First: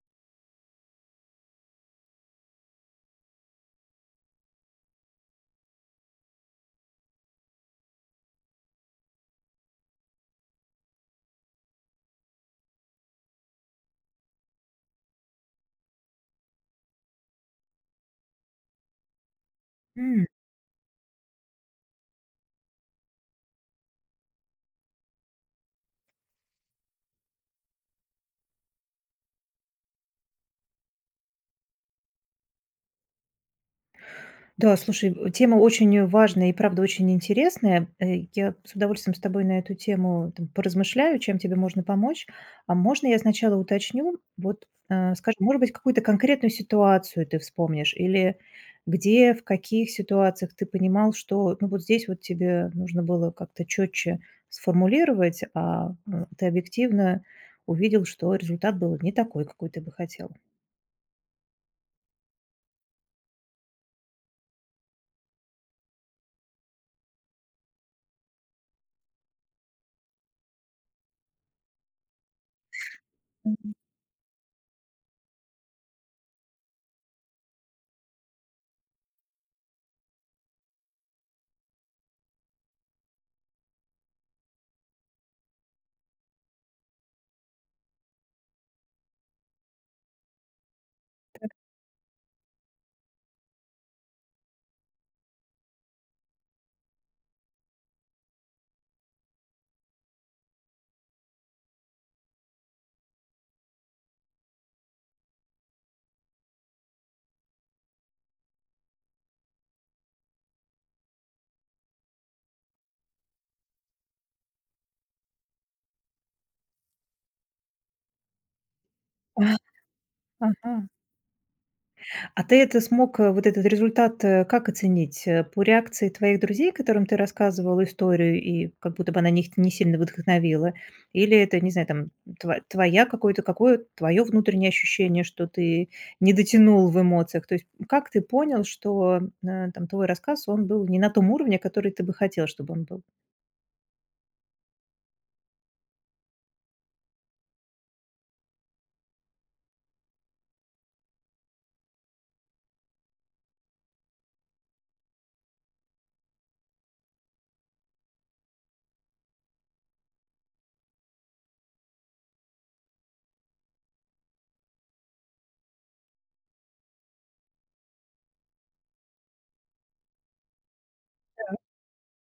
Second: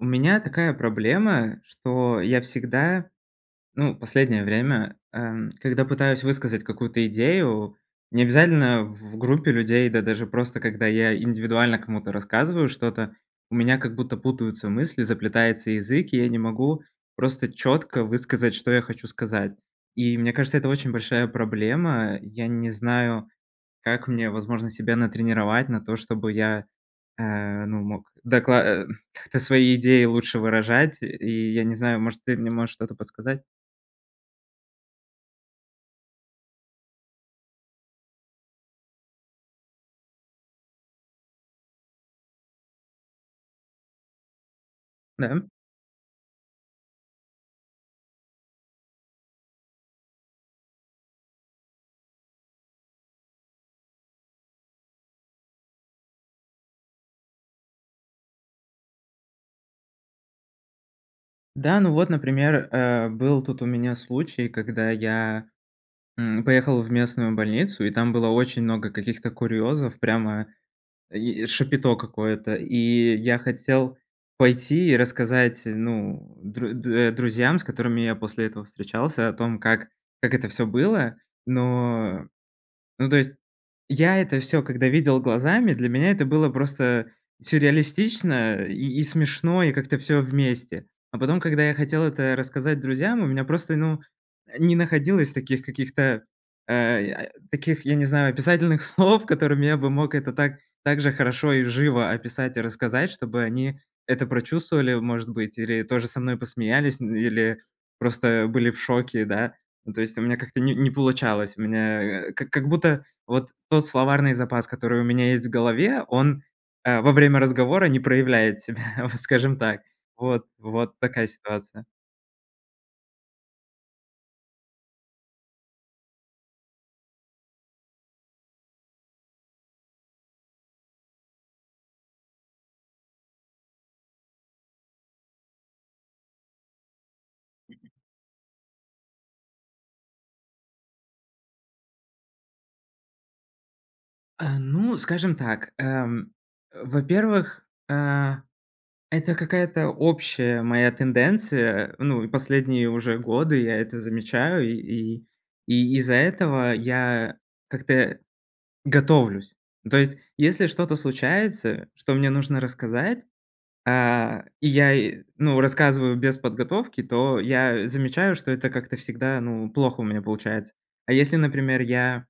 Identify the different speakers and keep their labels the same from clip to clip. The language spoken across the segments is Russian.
Speaker 1: У меня такая проблема, что я всегда, ну, последнее время, эм, когда пытаюсь высказать какую-то идею, не обязательно в в группе людей, да, даже просто когда я индивидуально кому-то рассказываю что-то, у меня, как будто, путаются мысли, заплетается язык, и я не могу просто чётко высказать, что я хочу сказать. И,
Speaker 2: М.
Speaker 1: мне кажется, это очень большая проблема. Я не знаю, как мне, возможно, себя натренировать на то, чтобы я, э, ну, мог докла э, как-то свои идеи лучше выражать. И я не знаю, может, ты мне можешь что-то подсказать?
Speaker 2: Да, слушай, э, тема очень важная и, правда, очень интересная. Э, я с удовольствием с тобой на эту тему, там, поразмышляю, чем тебе можно помочь. А можно я сначала уточню, вот, э, скажи,
Speaker 1: Да.
Speaker 2: может быть, какую-то конкретную ситуацию ты вспомнишь или где, в каких ситуациях ты понимал, что, ну, вот здесь, вот, тебе нужно было как-то чётче сформулировать, а, э, ты объективно увидел, что результат был не такой, какой ты бы хотел.
Speaker 1: Да, ну вот, например, э, был тут у меня случай, когда я, м, поехал в местную больницу, и там было очень много каких-то курьёзов, прямо и шапито какое-то. И я
Speaker 2: Мгм.
Speaker 1: хотел пойти и рассказать, ну, дру э, друзьям, с которыми я после этого встречался, о том, как как это всё было. Но но, то есть, я это всё, когда видел глазами, для меня это было просто сюрреалистично и и смешно, и как-то всё вместе. А потом,
Speaker 2: Так.
Speaker 1: когда я хотел это рассказать друзьям, у меня просто, ну, не находилось таких каких-то, э, я, э, таких, я не знаю, описательных слов, которыми я бы мог это так так же хорошо и живо описать и рассказать, чтобы они это прочувствовали, может быть, или тоже со мной посмеялись, или просто были в шоке, да. Ну, то есть, у меня как-то не не получалось. У меня, э, как как будто, вот, тот словарный запас, который у меня есть в голове, он, э, во время разговора не проявляет себя, вот, скажем так. Вот
Speaker 2: Ага.
Speaker 1: вот такая ситуация.
Speaker 2: А ты это смог, э, вот этот результат, э, как оценить, э? По реакции твоих друзей, которым ты рассказывал историю, и, как будто бы, она их не сильно вдохновила? Или это, не знаю, там, тво твоя какое-то, какое твое внутреннее ощущение, что ты не дотянул в эмоциях? То есть, м, как ты понял, что, э, там, твой рассказ, он был не на том уровне, который ты бы хотел, чтобы он был?
Speaker 1: Э, ну, скажем так, эм, э, во-первых, э, это какая-то общая моя тенденция. Ну, последние уже годы я это замечаю, и и и из-за этого я как-то готовлюсь. То есть, если что-то случается, что мне нужно рассказать, э, и я, и, ну, рассказываю без подготовки, то я замечаю, что это как-то всегда, ну, плохо у меня получается. А если,
Speaker 2: Да.
Speaker 1: например, я,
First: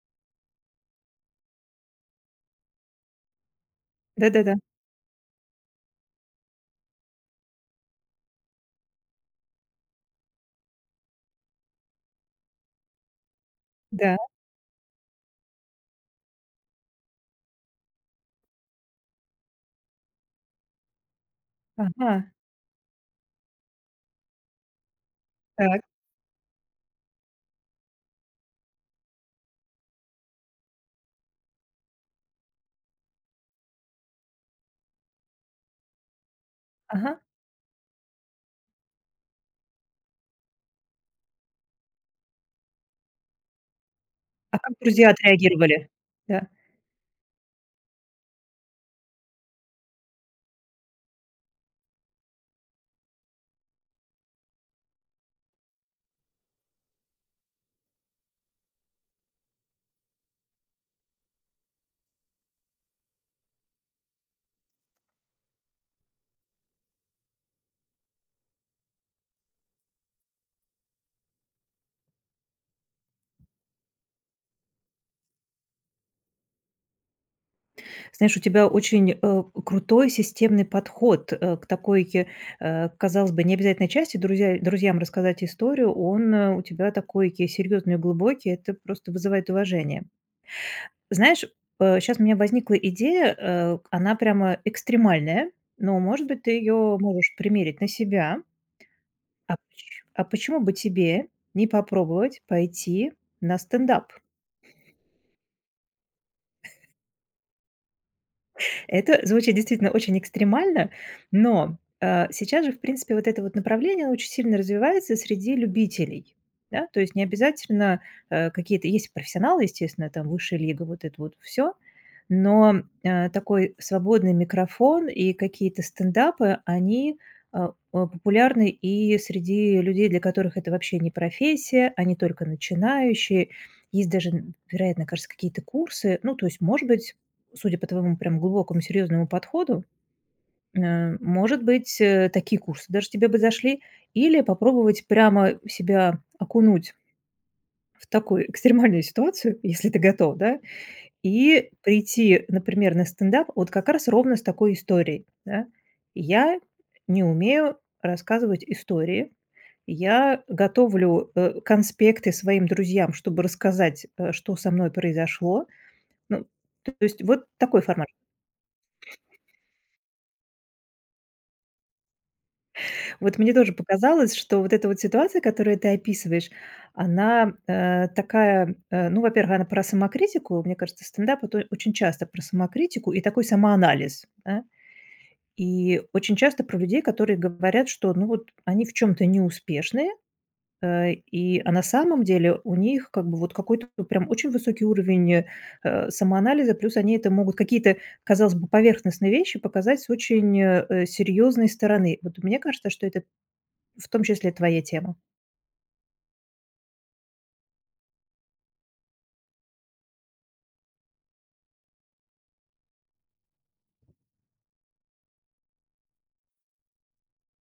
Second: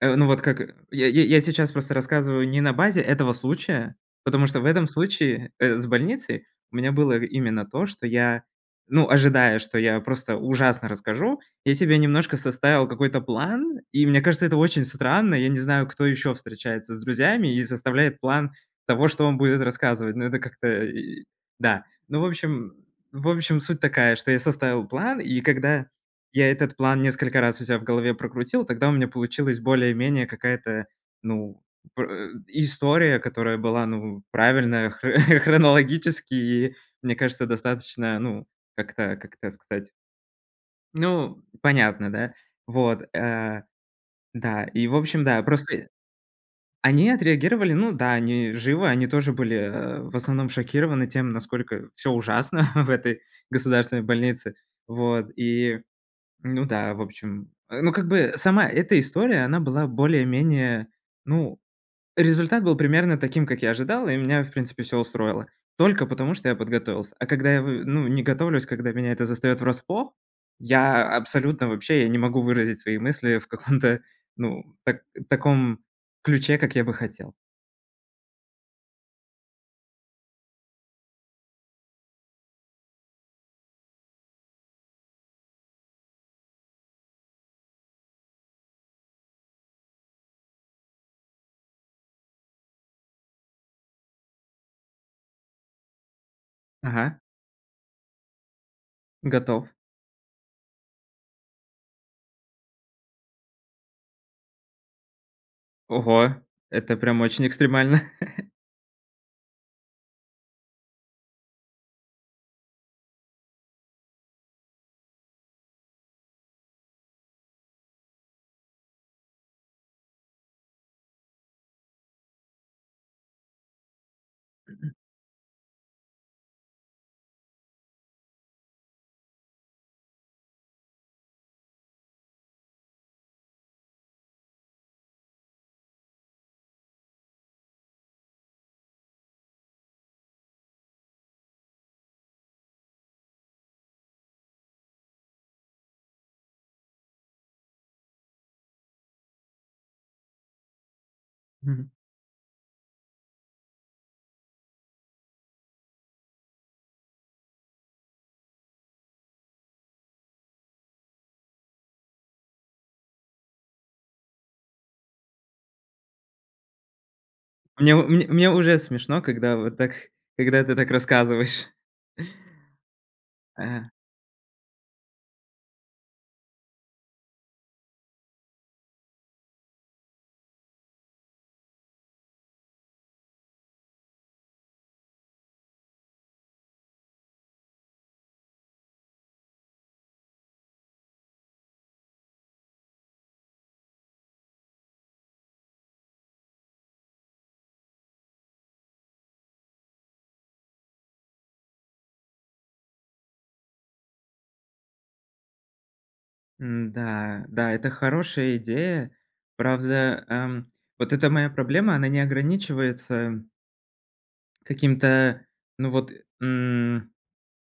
Speaker 1: э, ну вот как, я я я сейчас просто рассказываю не на базе этого случая, потому
Speaker 2: Да-да-да.
Speaker 1: что в этом случае, э, с больницей у меня было именно то, что я, ну, ожидая, что я просто ужасно расскажу, я себе немножко составил какой-то план. И
Speaker 2: Да.
Speaker 1: мне кажется, это очень странно. Я не знаю, кто ещё встречается с друзьями и составляет план того, что он будет рассказывать. Ну, это как-то и Да. Ну, в
Speaker 2: Ага.
Speaker 1: общем В общем, суть такая, что я составил план, и
Speaker 2: Так.
Speaker 1: когда я этот план несколько раз у себя в голове прокрутил, тогда у меня получилась более-менее какая-то, ну, пр э, история, которая была, ну, правильная хр хронологически мне
Speaker 2: Ага.
Speaker 1: кажется, достаточно, ну, как-то, как это сказать Ну, понятно, да? Вот. Э,
Speaker 2: А
Speaker 1: да.
Speaker 2: как
Speaker 1: И в
Speaker 2: друзья
Speaker 1: общем, да, простые
Speaker 2: отреагировали? Да.
Speaker 1: Они отреагировали, ну да, они живы, они тоже были, э, в основном шокированы тем, насколько всё ужасно в этой государственной больнице. Вот. И, ну да, в общем. Э, ну как бы, сама эта история, она была более-менее. Ну, результат был примерно таким, как я ожидал, и меня, в принципе, всё устроило, только потому что я подготовился. А когда я в ну, не готовлюсь, когда меня это застаёт врасплох, я абсолютно вообще, я не могу выразить свои мысли в каком-то ну, так таком ключе, как я бы хотел.
Speaker 2: Знаешь, у тебя очень, э, крутой системный подход, э, к такой, э, казалось бы, необязательной части: друзья друзьям рассказать историю. Он, э, у тебя такой серьёзный, глубокий. Это просто вызывает уважение. Знаешь, э, щас у меня возникла идея, э, она прямо экстремальная, но, может быть, ты её
Speaker 1: Ага.
Speaker 2: можешь примерить на себя. А поч
Speaker 1: Готов.
Speaker 2: а почему бы тебе не попробовать пойти на стендап?
Speaker 1: Ого, это прям очень экстремально.
Speaker 2: Это звучит действительно очень экстремально, но, э, сейчас же, в принципе, вот это вот направление очень сильно развивается среди любителей. Да? То есть не обязательно, э, какие-то Есть профессионалы, естественно, там "Высшая лига", вот это вот всё, но, а, такой свободный
Speaker 1: Мгм.
Speaker 2: микрофон и какие-то стендапы, они, э, о популярны и среди людей, для которых это вообще не профессия, они только начинающие. Есть даже, н вероятно, кажется, какие-то курсы. Ну, то есть, может быть, судя по твоему прям глубокому серьёзному подходу, н э, может быть, э, такие курсы даже тебе бы зашли, или попробовать прямо себя окунуть в такую экстремальную ситуацию, если ты готов, да, и
Speaker 1: Мгм.
Speaker 2: прийти, например, на стендап вот как раз ровно с такой историей, да. "Я не умею рассказывать истории. Я готовлю, э, конспекты своим друзьям, чтобы рассказать, э, что со мной произошло". Ну, то есть вот такой
Speaker 1: Мне у
Speaker 2: формат.
Speaker 1: мне мне уже смешно, когда вот так, когда ты так рассказываешь.
Speaker 2: Вот мне тоже
Speaker 1: А.
Speaker 2: показалось, что вот эта вот ситуация, которую ты описываешь, она, э, такая, э, ну, во-первых, она про самокритику. Мне кажется, стендап- это очень часто про самокритику и такой самоанализ, да. И очень часто про людей, которые говорят, что, ну вот, они в чём-то неуспешные, э, и, а на самом деле у них как бы вот какой-то прям очень высокий уровень, э, самоанализа. Плюс они это могут какие-то, казалось бы, поверхностные вещи показать с очень, э, серьёзной стороны. Вот мне кажется, что это в том числе твоя тема.
Speaker 1: М-да, да, это хорошая идея. Правда, эм, вот эта моя проблема, она не ограничивается м Каким-то, ну вот, м,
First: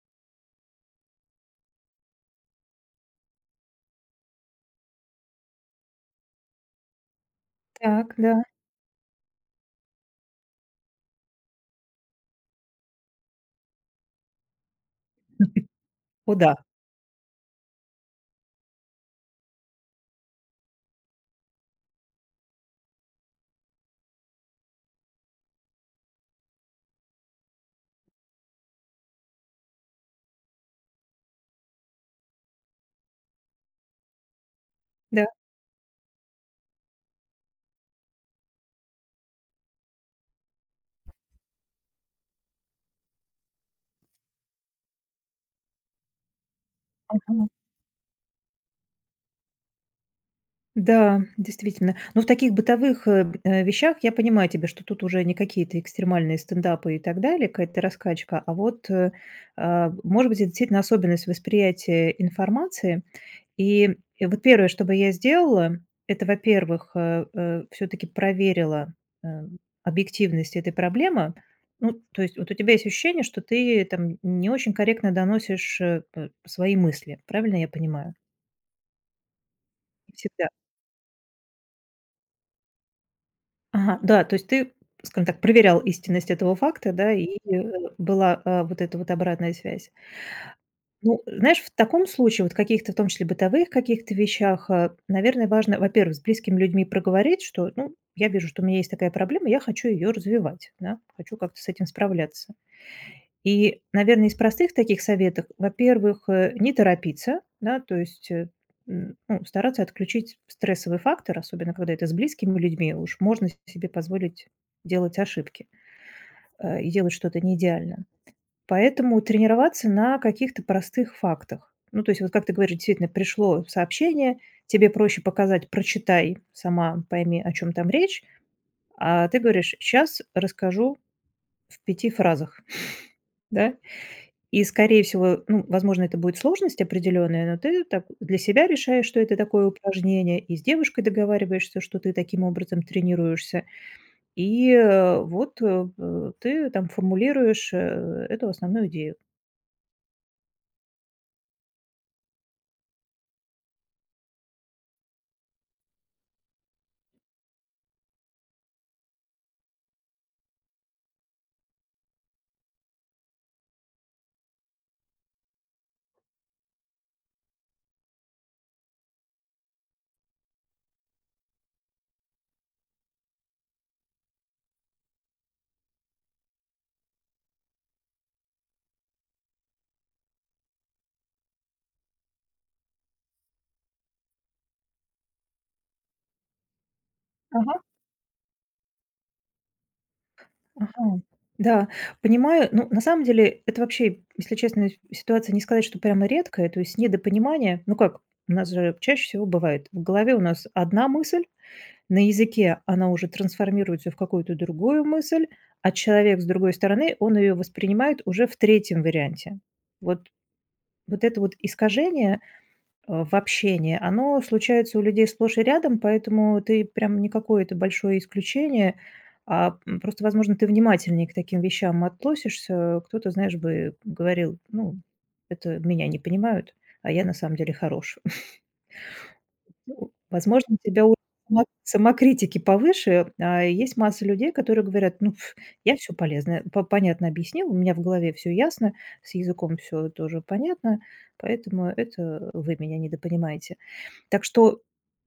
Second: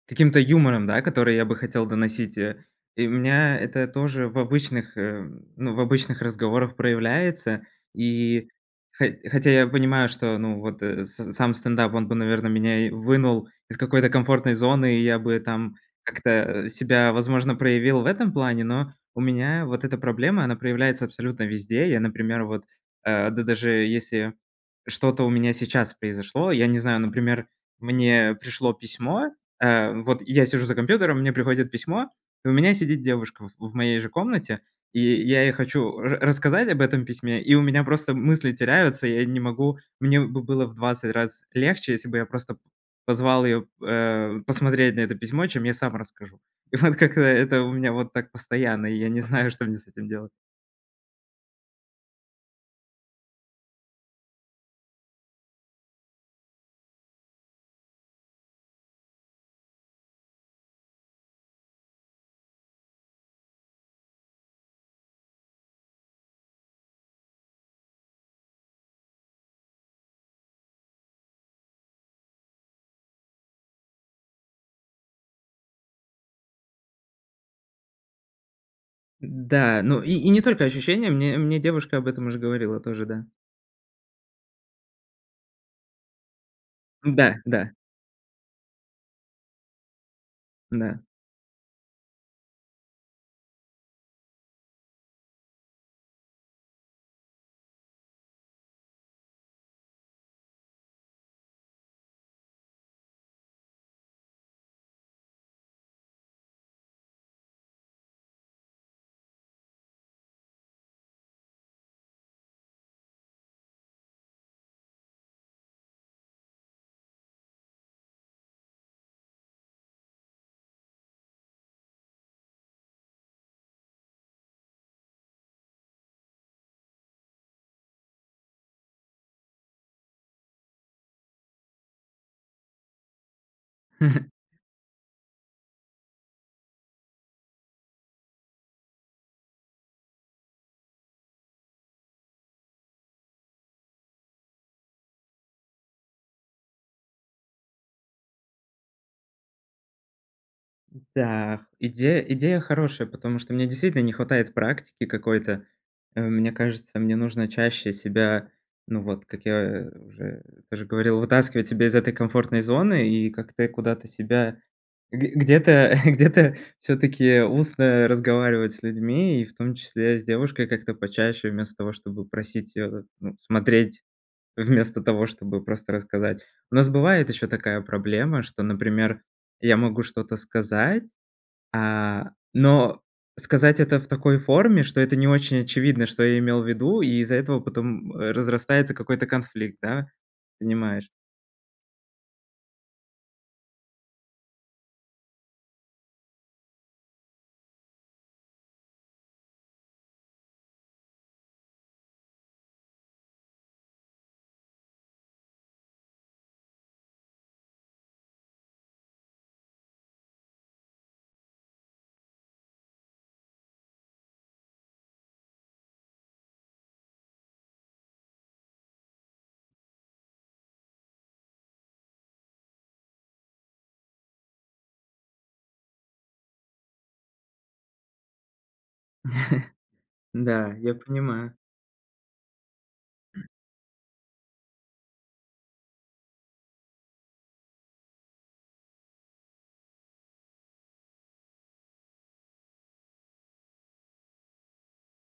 Speaker 1: каким-то юмором, да, который я бы хотел доносить, э. И у меня это тоже в обычных, э, ну в обычных разговорах проявляется.
Speaker 2: Так, да.
Speaker 1: И хо хотя я понимаю, что ну вот с сам стендап, он бы, наверное, меня и вынул из какой-то комфортной зоны, и я бы там
Speaker 2: Куда?
Speaker 1: как-то, а, себя, возможно, проявил в этом плане. Но у меня вот эта проблема, она проявляется абсолютно везде. Я, например, вот, э, д даже если что-то у меня сейчас произошло, я не знаю, например, мне пришло письмо, э, вот я сижу за компьютером, мне приходит письмо, и у меня сидит девушка в в моей же комнате, и
Speaker 2: Да.
Speaker 1: я ей хочу ра рассказать об этом письме и у меня просто мысли теряются. Я не могу, мне бы было в 20 раз легче, если бы я просто позвал её, э, посмотреть на это письмо, чем я сам расскажу. И вот как-то
Speaker 2: Мгм.
Speaker 1: это у меня вот так постоянно, и я не знаю, что мне с этим делать.
Speaker 2: Да, действительно, но в таких бытовых, э, б вещах, я понимаю тебя, что тут уже не какие-то экстремальные стендапы и так далее, какая-то раскачка, а вот, э, э, может быть это действительно особенность восприятия информации. И вот первое, что бы я сделала, это во-первых, э, э, всё-таки проверила, э, объективность этой проблемы. Ну, то есть вот у тебя есть ощущение, ты там не очень корректно доносишь, э, п свои мысли, правильно я понимаю?
Speaker 1: Да, ну и и не
Speaker 2: Всегда.
Speaker 1: только ощущение, мне, мне девушка об этом уже говорила тоже, да.
Speaker 2: Ага, да, то есть ты, скажем так, проверял истинность этого факта, да, и
Speaker 1: Да,
Speaker 2: и
Speaker 1: да.
Speaker 2: была, а, вот эта вот обратная связь.
Speaker 1: Да.
Speaker 2: Ну, знаешь, в таком случае, вот в каких-то, в том числе в бытовых каких-то вещах, а, наверное, важно, во-первых, с близкими людьми проговорить, что, ну, "я вижу, у меня есть такая проблема, я хочу её развивать, да, хочу как-то с этим справляться". И, наверное, из простых таких советов, во-первых, э, не торопиться, да, то есть, м, ну стараться отключить стрессовый фактор, особенно когда это с близкими людьми, уж можно с себе позволить делать ошибки. Э, и делать что-то не идеально. Поэтому тренироваться на каких-то простых фактах, ну то есть вот как ты говоришь, действительно пришло сообщение тебе проще показать: "Прочитай сама, пойми о чём там речь". А ты говоришь: "Щас расскажу в 5 фразах". Да? И скорее всего, ну возможно, это будет сложность определённая, но ты так для себя решаешь, что это такое упражнение и с девушкой договариваешься, что ты таким образом тренируешься, и, э, вот, э, э, ты там формулируешь э эту основную идею.
Speaker 1: Да, идея идея хорошая, потому что мне, действительно, не хватает практики какой-то. Э, мне кажется, мне нужно чаще себя, ну вот, как я уже уже говорил, вытаскивать себя из этой комфортной зоны и как-то куда-то себя г где-то где-то всё-таки устно разговаривать с людьми, и в том числе с девушкой, как-то почаще, вместо того, чтобы просить, э, ну, смотреть, вместо того, чтобы просто рассказать. У нас бывает ещё такая проблема, что, например, я могу что-то сказать, а, но сказать это в такой форме, что это не очень очевидно, что я имел в виду. И из-за этого
Speaker 2: Мгм.
Speaker 1: потом разрастается какой-то конфликт, да, понимаешь?
Speaker 2: Мгм, да, понимаю. Ну, на самом деле, это, вообще, если честно, ситуация не сказать, что прямо редкая, то есть, недопонимание. Ну как, у нас же чаще всего бывает: в голове у нас одна мысль, на языке она уже трансформируется в какую-то другую мысль, а человек с другой стороны, он её воспринимает уже в 3 варианте. Вот. Вот это вот искажение, э, в общении оно случается у людей сплошь и рядом, поэтому ты прям не какое-то большое исключение, а, м, просто, возможно, ты внимательнее к таким вещам относишься. Кто-то, знаешь, бы говорил: "Ну, это меня не понимают, а я на самом деле хорош".
Speaker 1: Да,
Speaker 2: Возможно, у
Speaker 1: я
Speaker 2: тебя у
Speaker 1: понимаю.
Speaker 2: само самокритики повыше. А есть масса людей, которые говорят: "Ну, ф, я всё полезное, п понятно объяснил, у меня в голове всё ясно, с языком всё тоже понятно, поэтому это вы меня недопонимаете". Так что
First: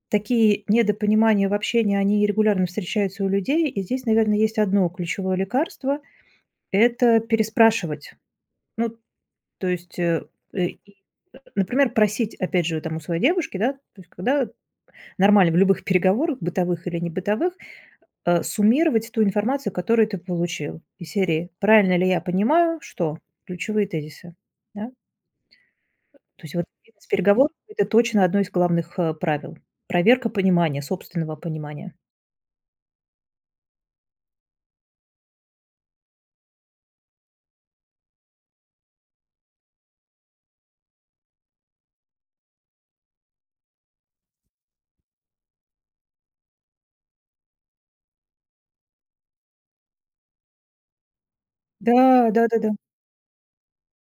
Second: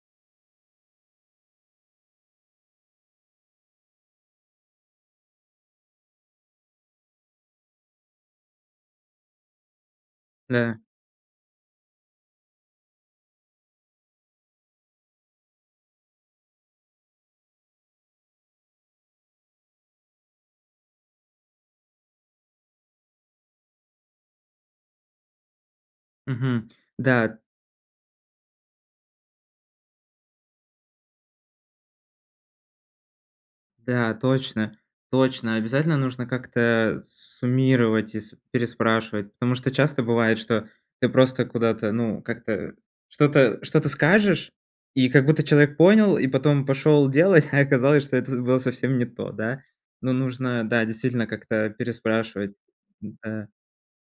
Speaker 2: такие недопонимания в общении, они регулярно встречаются у людей. И здесь, наверное, есть одно ключевое лекарство- это переспрашивать. Ну, то есть, э,
Speaker 1: Да.
Speaker 2: и, например, просить, опять же, от там у своей девушки, да, то есть, когда нормально в любых переговорах, бытовых или небытовых, э, суммировать ту информацию, которую ты получил. Из серии: "Правильно ли я понимаю, что"- ключевые тезисы, да. То есть, вот,
Speaker 1: Мгм, да.
Speaker 2: бизнес-переговорах это точно одно из главных, э, правил. Проверка понимания, собственного понимания.
Speaker 1: Да, точно, точно. Обязательно нужно как-то, э, суммировать и с переспрашивать, потому что часто бывает, что ты просто куда-то, ну, как-то что-то что-то скажешь, и как будто человек понял, и потом пошёл делать. А оказалось, что это з было совсем не то, да. Но нужно, да, действительно как-то
Speaker 2: Да.
Speaker 1: переспрашивать.
Speaker 2: Да-да-да.
Speaker 1: Да,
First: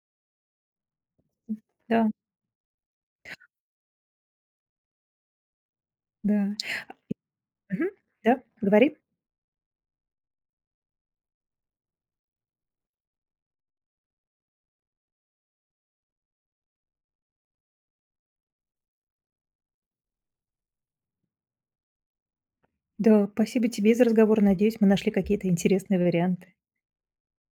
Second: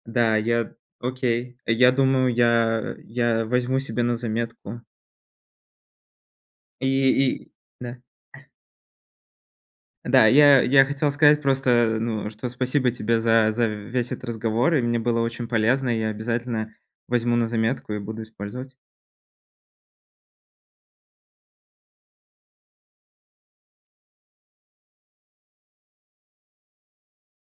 Speaker 1: да, я
Speaker 2: М,
Speaker 1: окей, я
Speaker 2: да.
Speaker 1: думаю, я я возьму себе на заметку.
Speaker 2: Да.
Speaker 1: И и,
Speaker 2: А, и Мгм,
Speaker 1: да.
Speaker 2: да, говори.
Speaker 1: Да, я я хотел сказать просто, ну, что спасибо тебе за за весь этот разговор. И мне было очень полезно. Я обязательно возьму на заметку и буду использовать.
Speaker 2: Да, спасибо тебе за разговор. Надеюсь, мы нашли какие-то интересные варианты.